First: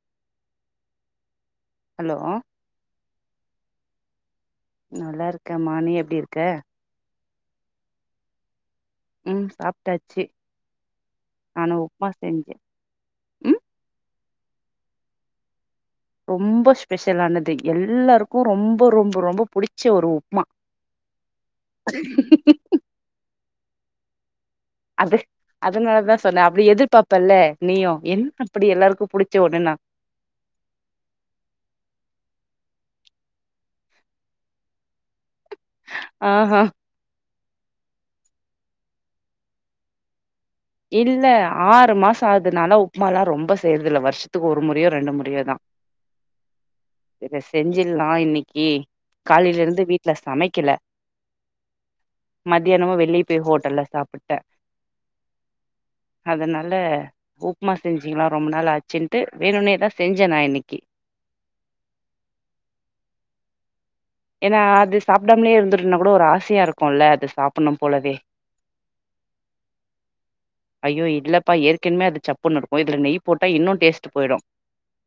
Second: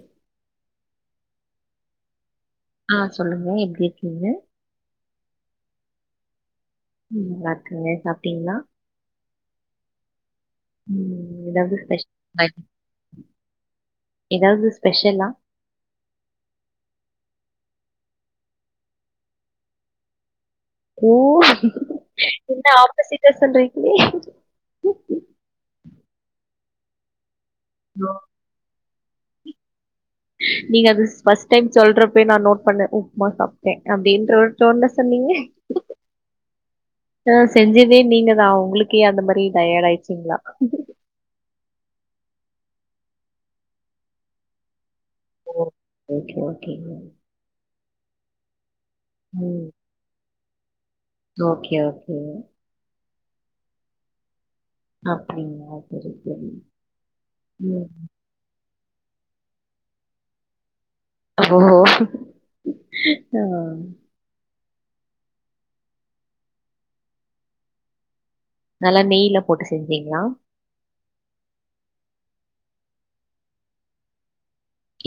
? Hello ஆ சொல்லுங்க எப்டி இருக்கீங்க நல்லாருக்கமா நீ எப்டி இருக்க ம் நல்லாருக்கங்க சாப்ட்டீங்ளா ம் சாப்ட்டாச்சு ம் நானு எதாவ்து ஸ்பெ [inaudible] உப்மா செஞ்சே ம் எதாவ்து ஸ்பெஷலா ரொம்ப ஸ்பெஷலானது எல்லாருக்கு ரொம்ப ரொம்ப ரொம்ப புடிச்ச ஒரு உப்மா ஓ என்ன ஆப்போசிட்டா சொல்றீங்களே அது அதுனாலதா சொன்னே அப்டி எதிர் பாப்பல்ல நீயு என்ன அப்டி எல்லாருக்கு புடிச்ச ஒண்ணுனா ? நீங்க அது ஃபர்ஸ்ட் டைம் சொல்றப்பயே நா நோட் பண்ணே உப்மா சாப்ட்டேன் அப்டின்ற ஒரு டோன்ல சொன்னீங்க ஆ ஹான் ஆ செஞ்சதே நீங்க தா உங்களுக்கே அந்த மாரி டயடு ஆயிடுச்சுங்களா இல்ல ஆறு மாசோ ஆகுது நான்லா உப்புமால்லா ரொம்ப செய்யிறது இல்லா வருஷத்துக்கு ஒரு முறையோ ரெண்டு முறையோ தா ம் ஓகே ஓகேங்க இத செஞ்சிடலா இன்னைக்கு காலைல ம் இருந்து வீட்ல சமைக்கல ஓகே ஓகே மத்தியானமு வெளிய போய் ஹோட்டல்ல சாப்பிட்டே அப்டிங்களா அதனால உப்மா செஞ்சுக்கலா ரொம்ப நாள் ஆச்சின்ட்டு வேணுனே தா செஞ்சே நா இன்னைக்கு ஓ ஆ ஏன்னா அது சாப்பிடாமலே இருந்துட்டுனா கூட ஒரு ஆசையா இருக்குல்ல அது சாப்பிடனு போலவே நல்லா நெய்ல போட்டு செஞ்சீங்களா ஐயோ இல்லப்பா ஏற்கனமே அது சப்புன்னு இருக்கு இதுல நெய் போட்டா இன்னு டேஸ்ட் போய்டு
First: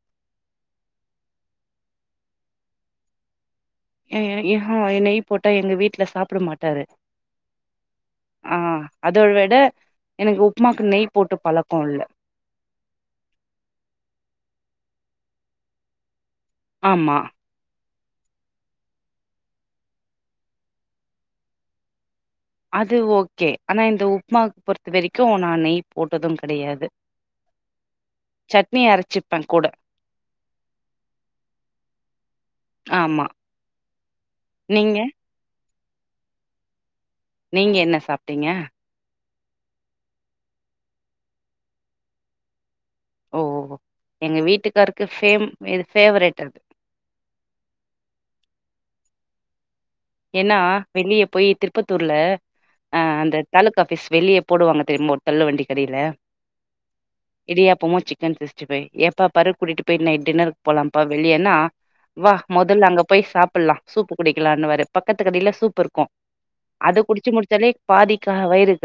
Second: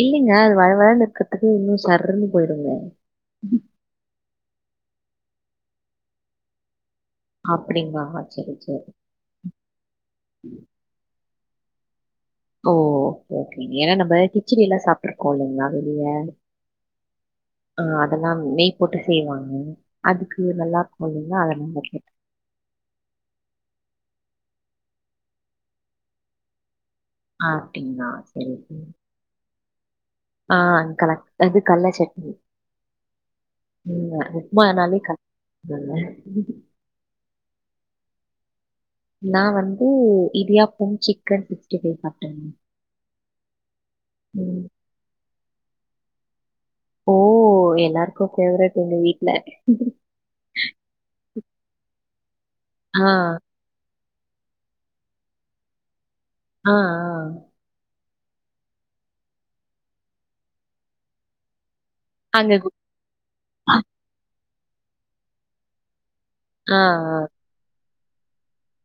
இல்லைங்க அது வழ வழன்னு இருக்கிறதுக்கு இன்னு சர்ருன போயிடுங்க ஆ நெய் போட்டா எங்க வீட்டுல சாப்பிட மாட்டாரு அப்படிங்களா சரி ஆ சரி அத விட எனக்கு உப்புமாக்கு நெய் போட்டு பழக்கோ இல்ல ஓ ஓகேங்க ஏன்னா நம்ம கிச்சடிலா சாப்பிட்ருக்கோ இல்லைங்களா வெளிய ஆமா ஆ அதெல்லா நெய் போட்டு செய்வாங்க அதுக்கு நல்லாருக்கு இல்லிங்களா அதநால கேட்டே அது ஓகே ஆனா இந்த உப்புமாவுக்கு பொறுத்த வரைக்கு நா நெய் போட்டது கெடையாது ஆ, அப்படிங்களா சரி சட்னி சரி அரச்சிப்பே கூட ஆ கலா அது கல்ல சட்னி ஆமா ம் நீங்க உப்மானாலே [inaudible] நீங்க என்ன சாப்ட்டீங்க நா வந்து இடியாப்போ சிக்கன் சிக்ஸ்டி ஃபை சாப்டேங்க ஓ ஓ எங்க வீட்டுக்காருக்கு சேம் இது ஃபேவரேட் அது ஓ எல்லாருக்கு பேவரேட் எங்க வீட்ல ஏன்னா வெளிய போயி திருப்பத்தூர்ல ஆ அந்த தாலுக்கா ஆஃபீஸ் வெளிய போடுவாங்க தெரியுமா ஒரு தள்ளு வண்டி கடயில ஆ ஆ இடியாப்பமு சிக்கன் சிக்ஸ்டி ஃபைவ் எப்ப பாரு கூட்டிட்டு போய் நைட் டின்னருக்கு போலாம்ப்பா வெளியன்னா வா மொதல்ல அங்க போய் சாப்புட்லா சூப்பு குடிக்கலான்னுவாரு பக்கத்து கடயில சூப்பு இரு க்கும் ஆ அத ஆ. குடிச்சு முடிச்சாலே பாதி க வயிறு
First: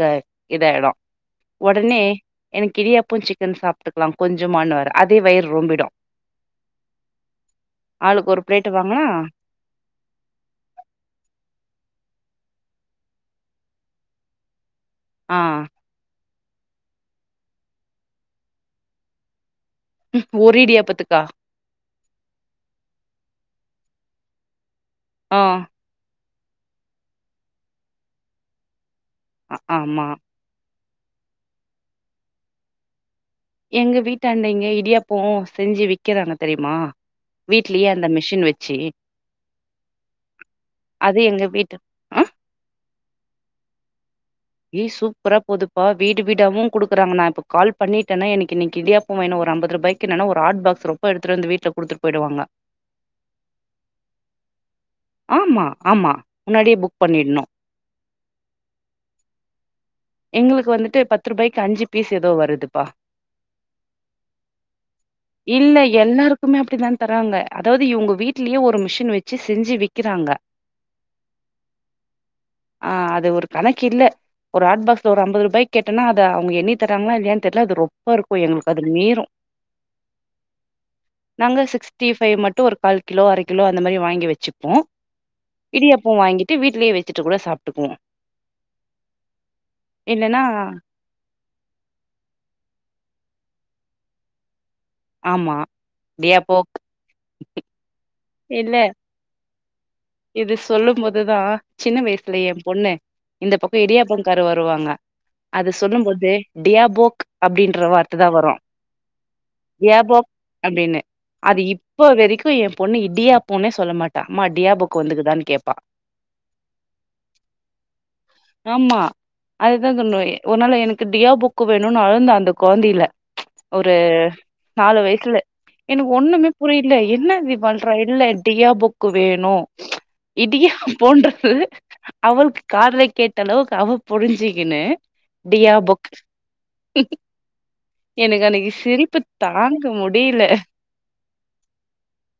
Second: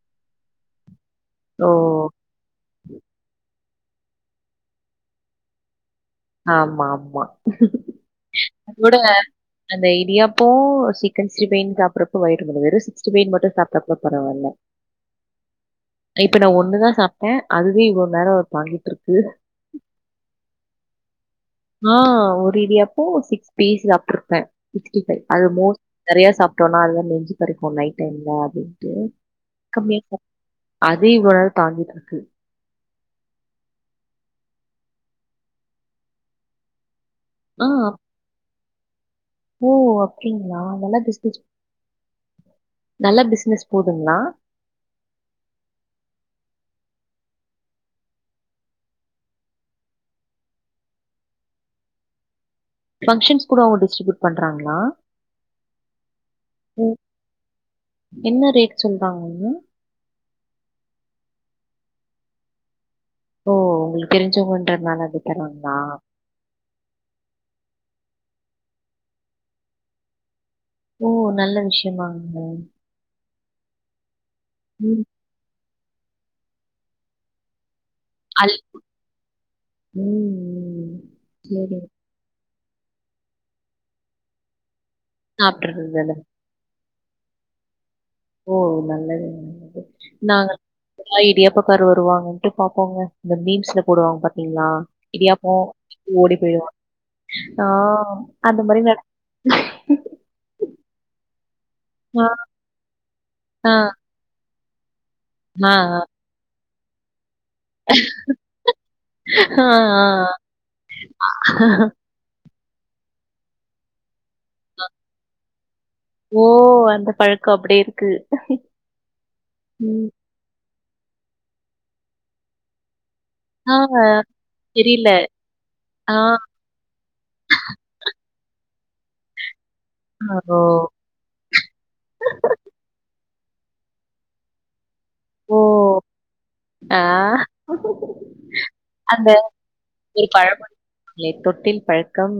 இதாயிடு ஓ! ஒடனே எனக்கு இடியாப்போ சிக்கன் சாப்டுக்கலா கொஞ்சமான்னுவாரு அதே வயிறு ரொம்பிடு ஆமா ஆமா ஆளுக்கு ஒரு பிளேட் வாங்குனா, அந்த இடியாப்போ சிக்கன் சிஸ்டிஃபைனு சாப்றப்ப வயிறு [unintelligible] வெறு சிக்ஸ்டி ஃபை மட்டு சாப்டா கூட பரவால்ல ஆ இப்ப நா ஒன்னுதா சாப்டே அதுவே இவ்ளோ நேர தாங்கிட்ருக்கு ஒரு இடியாப்பத்துக்கா ஆ ஒரு இடியாப்போ சிக்ஸ் பீஸ் சாப்ட்ருப்பே சிக்ஸ்டி ஃபை அது ஆ." மோஸ் நெறையா சாப்டோனா அதுவே நெஞ்சு கரிக்கு நைட் டைம்ல அப்டின்ட்டு அ கம்மியா ஆமா சாப் அது இவ்ள நேர தாங்கிட்டு இருக்கு எங்க வீட்டாண்ட இங்க இடியாப்போ செஞ்சு விக்குறாங்க தெரியுமா ஆ வீட்லயே அந்த மெ ஷின் வெச்சு ஓ அப்டீங்ளா நல்லா அது பிசுனஸ் எங்க வீட்டு ஆ நல்லா பிசுனஸ் போதுங்ளா ஏ சூப்பரா போதுப்பா வீடு வீடாவு குடுக்குறாங்க நா இப்ப கால் பண்ணிட்டேனா எனக்கு இன்னைக்கு இடியாப் போ இன்னோ ஒரு அம்பது ரூபாய்கு நல்ல ஒரு ஹாட் பாக்ஸ் ரொப்ப எடுத்துட்டு வீட்ல குடுத்துட்டு போயிடுவாங்க ஃபங்ஷன்ஸ்க்கூட அவங்க டிஸ்ரிபியூட் பண்றாங்ளா ஆமா ஆமா முன்னாடியே ம் புக் பண்ணிட்ணு என்ன ரேட் சொல்றாங்கங்க எங்களுக்கு வந்துட்டு பத்து ரூபாய்க்கு அஞ்சு பீஸ் ஏதோ வருதுப்பா ஓ ஒங்களுக்கு தெரிஞ்சவங்கன்றதுனால அப்டி தராங்லா எப்பவுமே அப்டிதா தராங்க அதாவது இவங்க வீட்லயே ஒரு மிஷின் வெச்சு செஞ்சு விக்குறாங்க ஓ நல்ல விஷயதாங்க ஆ அது ஒரு கணக்கில்ல ஒரு ஹாட் ம். பாக்ஸ்ல ஒரு அம்பது ரூபாய்க் கேட்டன்னா அத அவுங்க எண்ணி தராங்ளா இல்லயான்னு தெரில அது ரொ பா இருக்கு அல் எங்களுக்கு அது மீறு ம், ம். நாங்க சரி. சிக்ஸ் டிஃபை மட்டு ஒரு கால் கிலோ அர கிலோ அந்த மாரி வாங்கி வெச்சுப்போ இடியாப்போ சாப்பிடுறதுதானே. வாங்கி ட்டு வீட்லயே வெச்சிட்டு கூட சாப்டுக்குவோ ஓ நல்லதுங்க நல்லது இல்லன்னா நாங்க படா இடியாப்பக்காரு வருவாங்கட்டு பாப்போங்க இந்த மீம்ஸ்ல போடுவாங்க பாத்தீங்ளா இடியாப்போ ஆமா ஓடி இடியாப்போ போய்டுவா ஆ அந்த இல்ல மாரி நட இது சொல்லும்போதுதா சின்ன ஆ, வயசுல எ பொண்ணு இந்த ஆ, பக்க இடியாப்பங் காரு வருவாங்க ஆ, அது சொல்லும்போது டியாபோக் அப்டீன்ற வார்த்த தா வரு ஆ, ஆ. டியாபோக் அப்டின்னு அது இப்ப வரைக்கு எ பொண்ணு இடியாப்பொனே சொல்ல மாட்ட டா அம்மா டியாபொக்கு வந்துக்குதானு கேப்பா ஓ அந்த பழக்க அப்டி இருக்கு ஆமா அதுதா ம் சொன்னே ஒரு நாள் எனக்கு டியாபுக்கு வேணுனு அழுந்த அந்த கொழந்தைல ஆ ஒரு நாலு தெரியல. வயசுல எனக்கு ஆ, ஒண்ணுமே புரில என்ன இப்டி பண்றா இல்ல டியாபுக்கு வேணு ஓ! இடியா போன்றது அவளுக்கு காதுல கேட்ட அளவுக்கு அவ புரிஞ்சுகினு ஓ! டியாபொக் ஆ எனக்கு அன்னிக்கு சிரிப்பு தாங்க முடியல எ தொட்டில் பழக்கம்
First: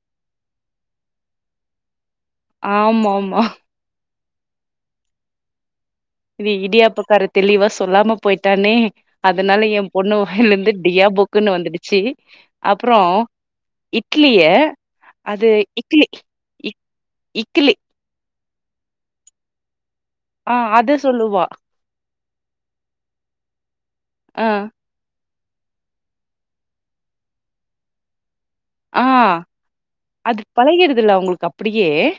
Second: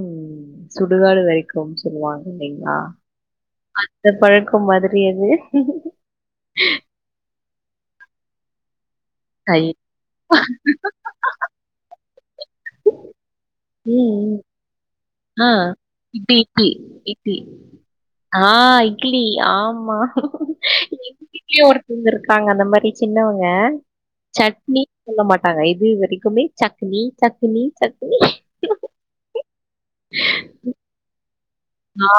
சுடுகாடு வரை கு சொல்லுவாங்க இல்லைங்ளா ஆமாமா அந்த பழக்க மாதிரி அது இது இடியாப்பக்கார தெளிவா சொல்லாம போயிட்டானே ஐ அதனால எ பொண்ணு வாய்லருந்து டியாபுக் குனு வந்துடுச்சி அப்புறோ ம். இட்லிய ஆ. அது இக்லி இட்லி, இட்லி, இ இட்லி. இக்கிலி ஆ இட்லி ஆமா ஆ அது எங்க சொல்லுவா [unintelligible] இருக்காங்க அந்த மாரி சின்னவங்க ஆ சட்னி சொல்ல மாட்டாங்க இது வரைக்குமே சக்னி சக்னி சக்னி ஆ அது பழகிறுதுல அவங்ளுக்கு அப் ஆ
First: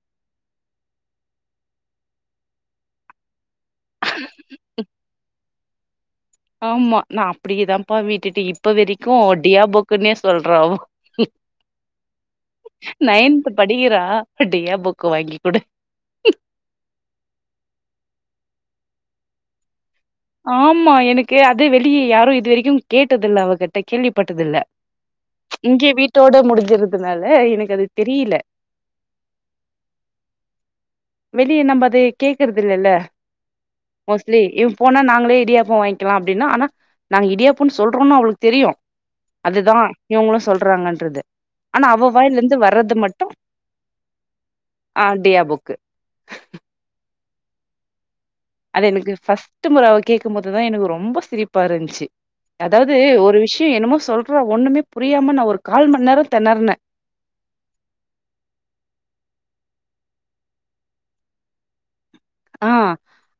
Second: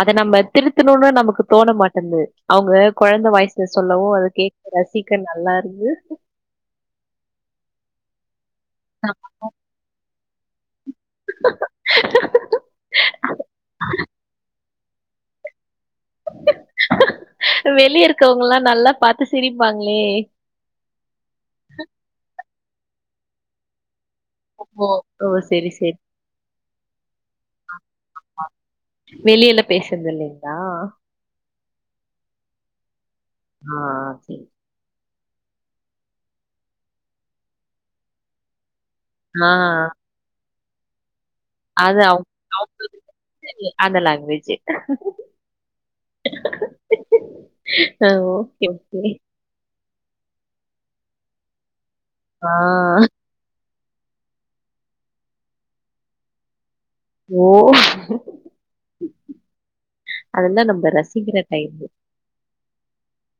அத நம்ப திருத்தணுனு நமக்கு தோண மாட்டுன்து அவங்க கொழந்த வாய்ஸ் இது சொல்லவு அது கேக்க ரசிக்க நல்லா இருக்கு ஆமா நா அப்டியேதாப்பா விட்டுட்டு இப்ப வெரிக்கு டியாபுக்குன்னே சொல்றா அவோ நயன்த்து படிக்கிறா டியாபுக்கு வாங்கிகுடு வெளிய இருக்கவங்கல்லா நல்லா பாத்து சிரிப்பாங்களே ஆமா எனக்கு அது வெளிய யாரு இதுவரைக்கு கேட்டதில்ல அவகிட் ட கேள்விப்பட்டதில்ல ஓஹோ ஓ சரி இங்க சரி வீட்டோட முடிஞ்சுருதுனால எனக்கு அது தெரியல வெளில பேசுறது இல்லைங்ளா வெளிய நம்ப அத கேக்குறது இல்லல்ல ஆ மோஸ்ட்லி சரி போனா நாங்களே இடியாப்போ வாங்கிக்கிலா அப்டின்னா ஆனா நாங்க இடியாப்பன்னு சொல்றோன்னு அவளுக்கு தெரியு ஆ அதுதா இவங்களு சொல்றாங்கன்றது ஆனா அது அவ அவுங் வாய்ல இருந்து வர்றது அவுங்களுக்கு மட்டு தெரிஞ்சது அந்த ஆ டியாபுக்கு ஆவோ அது எனுக்கு ஃபர்ஸ்ட்டு முற அவ கேக்கும்போதுதா எனுக்கு ரொம்ப சிரிப் பா இருந்ச்சி ஆ அதாவது ஒரு விஷ்யோ என்னமோ சொல் றா ஒண்ணுமே புரியாம நா ஒரு கால்மண் நேரோ தெனருனே ஓ அதெல்லா நம்ப ரசிக்கிற டைம்மு ஆ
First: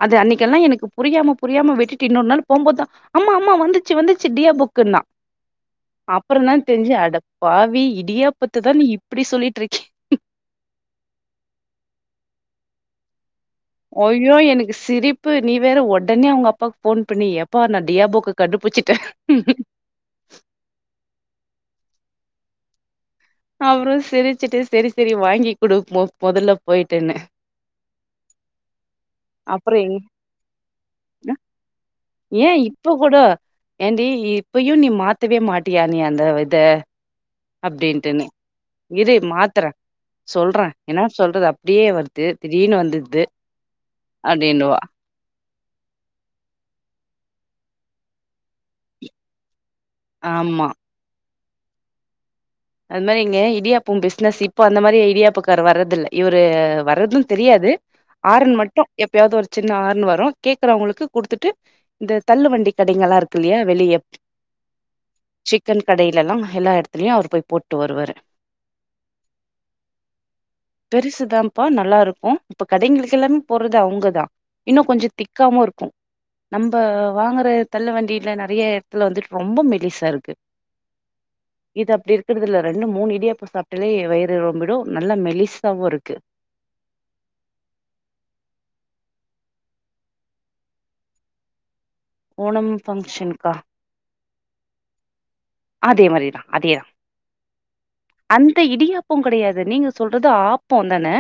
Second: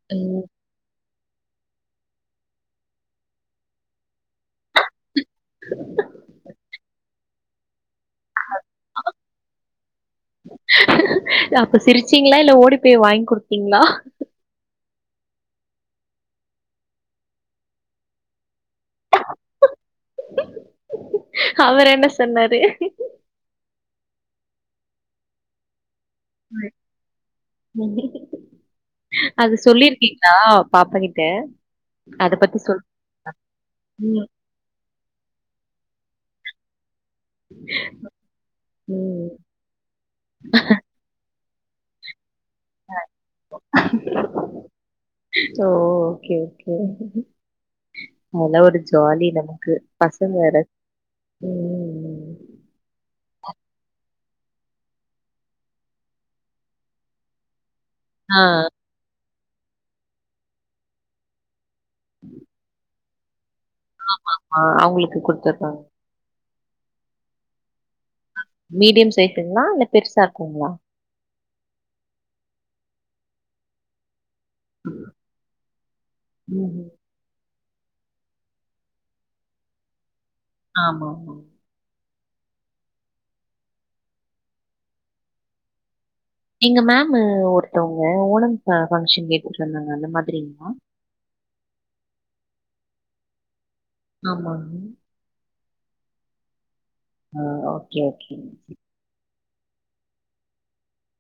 அது அன்னிக்கெல்லா எனக்கு புரியாம புரியாம வெட்டுட்டு இன்னொரு நாள் போம்போதுதா அம்மா அம்மா வந்துச்சி வந்துச்சி டியா புக் குன்னா அப்பறந்தா தெரிஞ்சி அட பாவி இடியாப் பத்த தா நீ இப்டி சொல்லிட்டு இருக்கி அப்ப சிரிச்சீங்ளா இல்ல ஓடி போய் வாங்கி குடுத்தீங்ளா ஐயோ எனுக்கு சிரிப்பு நீ வேற ஒடனே அவங்க அப்பாக்கு ஃபோன் பண்ணி எப்பா நா டியாபுக்க கண்டுபுச்சுட்டே அவர் என்ன சொன்னாரு அப்பறோ சிரிச்சிட்டு செரி செரி வாங்கி குடு போ மொதல்ல போயிட்டுன்னு அது அப்புற எங் சொல்லிருக்கீங்ளா பாப்பா கிட்ட அ அத ஏ பத்தி சொல் இப்ப கூட ஏண்டி ம் இப்பயு நீ மாத்தவே மாட்டியா நீ அந்த இத அப்டின்ட்டுன்னு இரு ம் மாத்தறே சொல்றே என்னா சொல்றது அப்டியே வர்து திடீர்னு வந்துர்து அப்டின்னுவா ஓ ஓகே ஓகே அதெல்லா ஒரு ஜாலி நமக்கு பசங்க வேற ஆமா ம் அது மாரி இங்க இடியாப்பம் பிஸ்னஸ் இப்போ அந்த மாரி இடியாப்பக்காரு வர்றதுல்ல இவர் வர்றது தெரியாது ஆ, ஆறன் மட்டு எப்பயாவது ஒரு சின்ன ஆறன் வரு கேக்றவங்ளுக்கு குடுத்துட்டு இந்த தள்ளு வண்டி கடைங்கல்லா இருக்கு இல்லையா வெளிய ஆ அவங்களுக்கு குடுத்துடுறாங்க. சிக்கன் கடையிலல்லா எல்லா எடத்துலயு அவுரு போய் போட்டு வருவாரு மீடியம் சைஸுங்களா இல்ல பெருசா இருக்குங்களா பெருசுதாப்பா நல்லா இருக்கு இப்ப கடைங்களுக்கெல்லாமே போட்றது அவுங்கதா இன்னு கொஞ்சோ திக்காவு இருக்கு நம்ப ம்ஹ்ம். வாங்குற தள்ளு வண்டில நெறய எடத்துல வந்துட்டு ரொம்ப மெலிசா இருக்கு ஆமாமா இது அப்டி இருக்கறதுல ரெண்டு மூணு இடியாப்போ சாப்ட்டாலே வயிறு ரொம்பிடு நல்லா மெலிசாவு இருக்கு எங்க மேம் ஒருத்தவங்க ஓணம் பா பங்க்ஷன் எடுத்துட்டு வந்தாங்க அந்த மாதிரிங்ளா ஓணம் ஃபங்க்ஷன்க்கா ஆமாங்க அதே மாரியேதா அதேதா ஆ ஓகே, ஓகே. அந்த இடியாப் போ கெடையாது நீங்க சொல்றது ஆப்போந் தானே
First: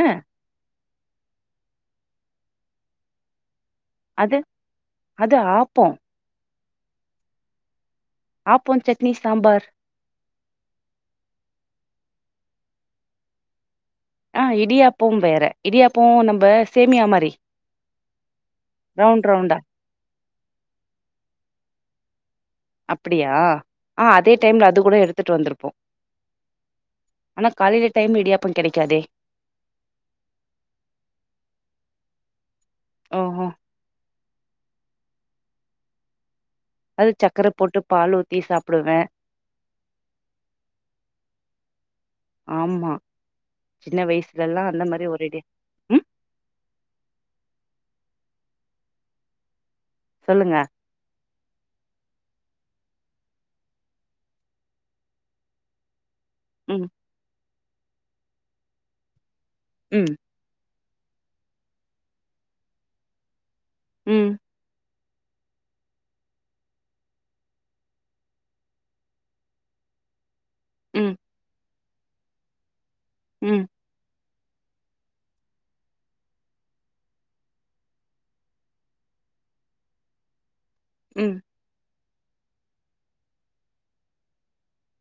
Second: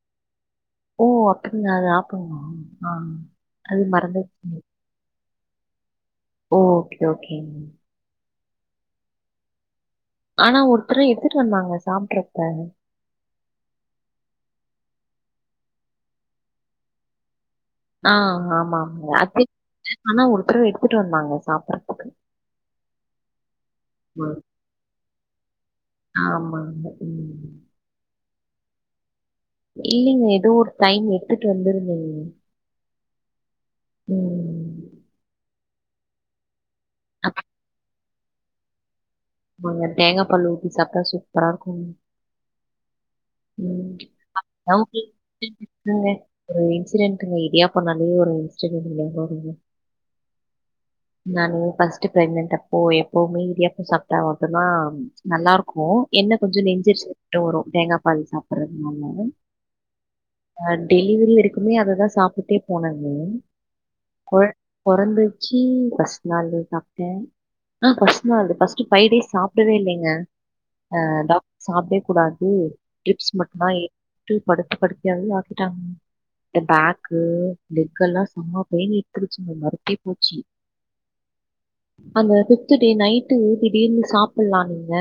ஓ அப்டியா அது ஆப்பம்மா ஆன் அது மறந்தே அது போச்சு அது ஆப்போ ஓ ஓக்கே ஓக்கே ஆப்போ சட்னி சாம்பார் ஆனா ஒருத்தரு எடுத்துட்டு வந்தாங்க சாப்ட்ருப்ப ஆ இடியாப்போம் வேற இடியாப்போ நம்ப சேமியா மாரி ஆ ஆமாங்க அ ரவுண்ட் ரவுண்டா. ஆனா ஒருத்தடவ எடுத்துட்டு வந்தாங்க சாப்பற்துக்கு அப்டியா ஆ அதே டைம்ல அது கூடோ எடுத்துட்டு வந்திருப்போ ஆமாங்க ம்க்கும் டைம் இடியாப்பம் கெடைக்காதே இல்லீங்க ஏதோ ஒரு டைம் எடுத்துட்டு வந்திருந்தீங்க ஓஹோ ம் அது சக்கரை போட்டு பால் ஊத்தி சாப்புடுவே ஆமாங்க தேங்கா பால் ஊத்தி சாப்டா சூப்பரா இருக்கு ஆம்மா சின்ன வயசுலெல்லா அந்த மாரி ஒரடியே ஆமாங்க ஒரு இன்சிடென்ட்டுங்க இடியாப்பண்ணாலே ஒரு இன்சிடென்ட் [unintelligible] சொல்லுங்க நானு ஃபர்ஸ்ட்டு ப்ரெக்னெண்ட் அப்போ எப்பவுமே இடியாப்போ சாப்ட்டா மட்டுந்தா நல்லாருக்கு என்ன கொஞ்சோ ம். நெஞ்செரிச்சல் மட்டு வரு தேங்கா பால் சாப்பற்த்னால ம் ஆ டெலிவரி வரைக்குமே அததா சாப்டுட்டே போனங்க ம். கொழ பொறந்துச்சி பஸ்ட் நாளே சாப்ட்டே ஆ ஃபர்ஸ்ட் நாள் ஃபர்ஸ்ட் ஃபைவ் டேஸ் சாப்பிடவே இல்லைங்க ஆ ம். டாக்டர் சாப்டே கூடாது டிரிப்ஸ் மட்டும் ம். தா ஏற த்து படுத்த படுக்கையாவே ஆக்கிட்டாங் இந்த பேக்கு லெக் எல்லா செம பெயின் எடுத்துருச்சுங்க மறுத்தே போச்சி ம் அந்த பிப்த் டே நைட்டு திடீர்ன்னு சாப்புல்லா நீங்க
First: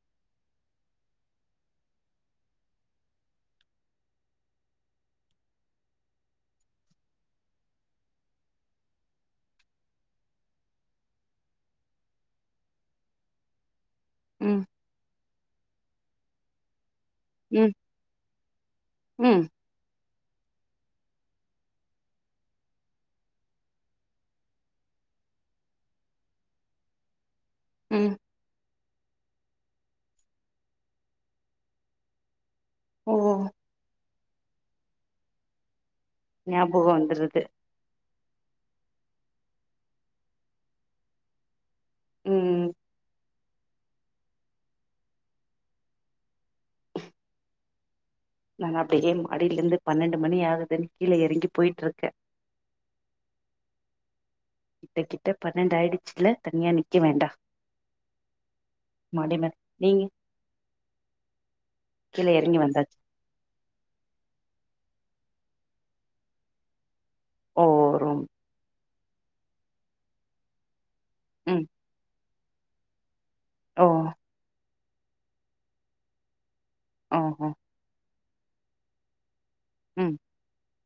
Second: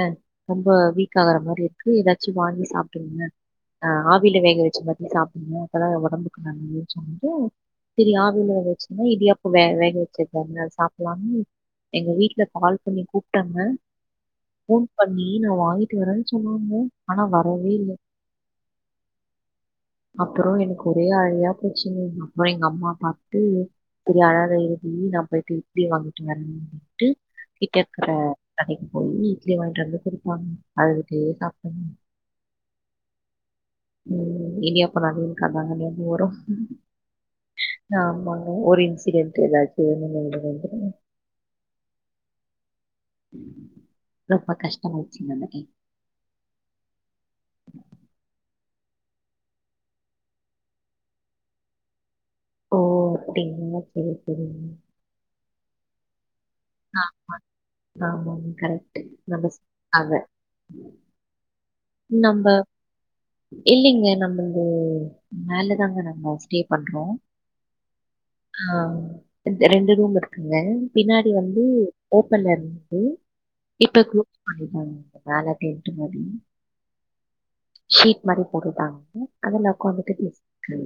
ரொம்ப வீக் ஆகுற மாதிரி இருக்கு ஏதாச்சி வாங்கி சாப்டுங்க ஆ ஆவில வேக வெச்சது வந்து சாப்புட்னோ அப்பதா ஒடம்புக்கு நல்லதுன் சொல்ட்டு சரி ஆவில வேக வெச்சதுன்னா இடியாப்போ வே வேக வெச்சதுதானே சாப்புலானு எங்க வீட்ல கால் பண்ணி கூப்ட்டாங்க ம். போன் பண்ணி நா வாங்கிட்டு வரன் சொன்னாங்க ஆனா வர் ம். வரவேல்ல ம். அப்பறோ எனக்கு ஒரே அழையா போச்சுங்க அப்பறம் எங்கம்மா பாத்துட்டு சரி அழாத இருடி நா போயிட்டு இட்லி வாங்கிட்டு வரன்னு போயிட்டு கிட்ட இருக்கற ம். கடைக்கு போய் இட்லி வாங்கிட்டு வந்து குடுத்தாங்க அழுதுகிட்டே சாப்ட்டே ஓ ம் இடியாப்போன்னாலே எனுக் அத்தாங்க ஞாபக வரு ஞாபகோ வந்துருது ஆமாங்க ஒரு இன்சிடெட் ஏதாச்சு ஞாபகோ வந்துருங்க ம் ரொம்ப கஷ்டமாச்சு [unintelligible] நாங்க அப்டியே மாடிலேந்து பன்னெண்டு மணி ஆகுதுன்னு கீழ எறங்கி போயிட்ருக்கே ஓ அப்டிங்ளா செரி செரிங்க கிட்ட கிட்ட பன்னெண்டு ஆயிடுச்சுல தனியா நிக்க வேண்டா ஆமாங் கரெக்ட்டு மாடி மேல நீங்க [inaudible] கீழ நம்ப எறங்கி வந்தாச்சு இல்லிங்க நம்ப இங்க மேலதாங்க நாங்க ஸ்டே பண்றோ ஓ ரொம் ஆ ரெண் ரெண்டு ரூம் இருக்குங்க பின்னாடி வந்து ம் ஓப்பன்ல இருந்துது ஓ இப்ப கிளாஸ் பண்ணிட்டாங்க மேல [inaudible] மாரி ஆமா ஷீட் மாரி போட்டுட்டாங்கங்க அதுல ம் ஒக்காந்துக்கட்டு பேசிட்ருக்கே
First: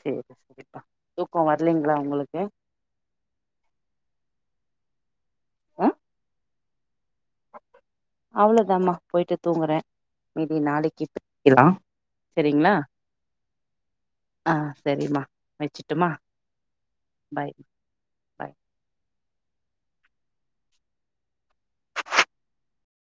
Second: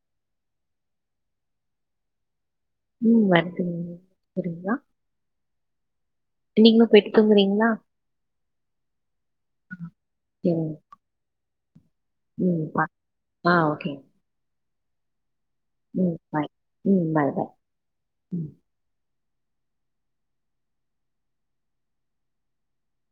சேரி சேரிப்பா தூக்கோ வர்லிங்ளா உங்குளுக்கு ம் வருதுங்க போறீங்ளா ஆ நீங்களு பேயிட்டு தூங்குறீங் அவ்ளதாமா போயிட்டு தூங்குறே மீதி சரிங்க. நாளைக்கு [inaudible] க்கிலா ம் ஆ ஓகே ஆ செரிம்மா வச்சு ம் பாய் ம் பாய் பாய் ம். பாய்